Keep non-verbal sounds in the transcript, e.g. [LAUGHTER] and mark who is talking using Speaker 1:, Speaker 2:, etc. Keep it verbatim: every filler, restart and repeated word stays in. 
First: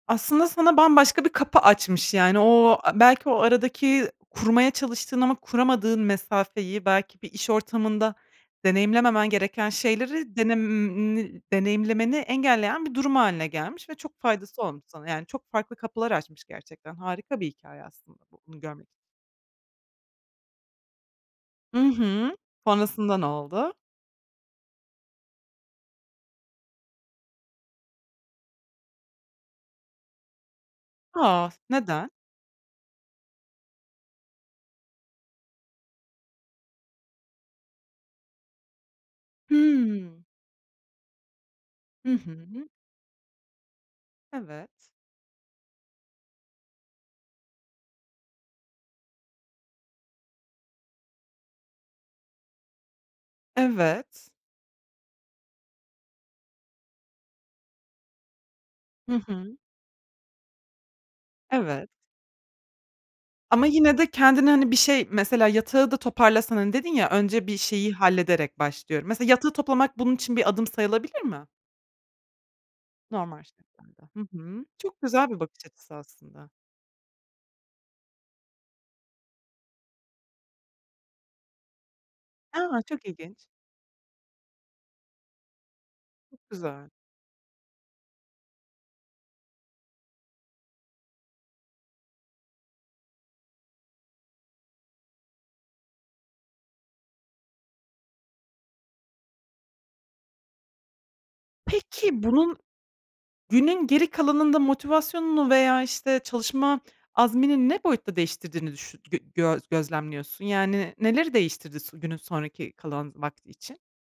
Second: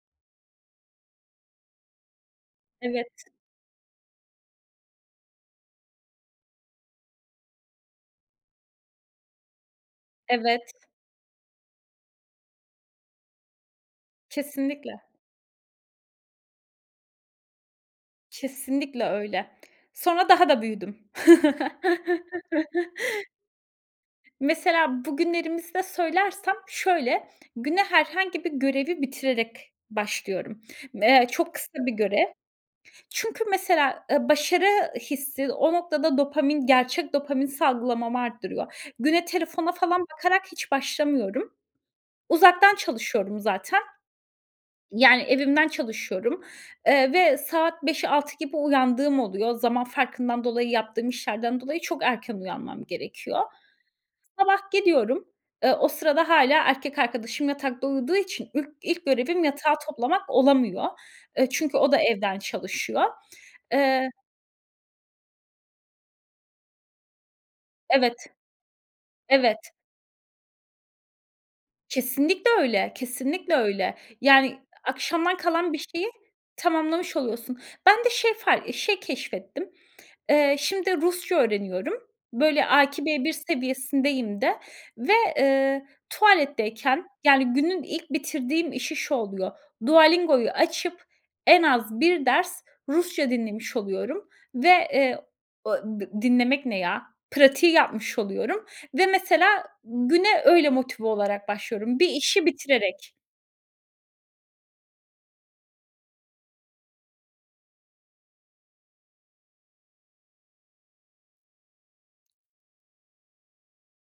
Speaker 1: Aslında sana bambaşka bir kapı açmış. Yani o, belki
Speaker 2: Evet.
Speaker 1: o aradaki kurmaya çalıştığın ama kuramadığın mesafeyi, belki bir iş ortamında deneyimlememen gereken şeyleri
Speaker 2: Evet.
Speaker 1: denemim deneyimlemeni engelleyen bir durum hâline gelmiş ve faydası olmuş
Speaker 2: Kesinlikle.
Speaker 1: sana. Yani çok farklı kapılar açmış gerçekten. Harika bir hikâye aslında bu bunu görmek için.
Speaker 2: Kesinlikle öyle. Sonra daha da büyüdüm.
Speaker 1: Hı hı. Sonrasında ne
Speaker 2: [CHUCKLES]
Speaker 1: oldu?
Speaker 2: Mesela bugünlerimizde söylersem şöyle, güne herhangi bir görevi bitirerek başlıyorum. Me
Speaker 1: A.
Speaker 2: çok kısa bir
Speaker 1: Neden?
Speaker 2: görev. Çünkü mesela, eee, başarı hissi o noktada dopamin, gerçek dopamin salgılamam arttırıyor. Güne telefona falan
Speaker 1: Hımm.
Speaker 2: bakarak hiç başlamıyorum.
Speaker 1: Hı hı.
Speaker 2: Uzaktan çalışıyorum zaten.
Speaker 1: Evet.
Speaker 2: Yani evimden çalışıyorum, eee, ve saat beş altı gibi uyandığım oluyor. Zaman farkından dolayı, yaptığım işlerden dolayı çok erken uyanmam gerekiyor.
Speaker 1: Evet.
Speaker 2: Sabah gidiyorum, eee, o sırada hâlâ erkek arkadaşım yatakta uyuduğu için ilk ilk
Speaker 1: Hı
Speaker 2: görevim
Speaker 1: hı.
Speaker 2: yatağı toplamak olamıyor. Eee, çünkü
Speaker 1: Evet.
Speaker 2: o da evden çalışıyor.
Speaker 1: Ama yine de
Speaker 2: Eee
Speaker 1: kendini hani bir şey, mesela yatağı da toparlasan, hani dedin ya önce bir şeyi
Speaker 2: Evet.
Speaker 1: hallederek başlıyorum. Mesela yatağı
Speaker 2: Evet.
Speaker 1: toplamak bunun için bir adım sayılabilir mi?
Speaker 2: Kesinlikle öyle.
Speaker 1: Normal
Speaker 2: Kesinlikle öyle.
Speaker 1: şeklinde. Hı
Speaker 2: Yani
Speaker 1: hı. Çok güzel
Speaker 2: akşamdan
Speaker 1: bir bakış
Speaker 2: kalan bir
Speaker 1: açısı
Speaker 2: şeyi,
Speaker 1: aslında.
Speaker 2: tamamlamış oluyorsun. Ben de şey far keşfettim. Eee, şimdi Rusça öğreniyorum. Böyle
Speaker 1: A!
Speaker 2: A2,
Speaker 1: Çok
Speaker 2: B1
Speaker 1: ilginç.
Speaker 2: seviyesindeyim de ve, eee,
Speaker 1: Çok güzel.
Speaker 2: tuvaletteyken, yani günün ilk bitirdiğim işi şu oluyor. Dualingoyu açıp en az bir ders Rusça dinlemiş oluyorum ve, eee, dinlemek ne ya, pratiği yapmış oluyorum ve mesela güne öyle motive olarak başlıyorum bir
Speaker 1: Peki,
Speaker 2: işi
Speaker 1: bunun
Speaker 2: bitirerek.
Speaker 1: günün geri kalanında motivasyonunu veya işte çalışma azmini ne boyutta değiştirdiğini düşü gö gö gözlemliyorsun? Yani neleri değiştirdi s günün sonraki kalan vakti için?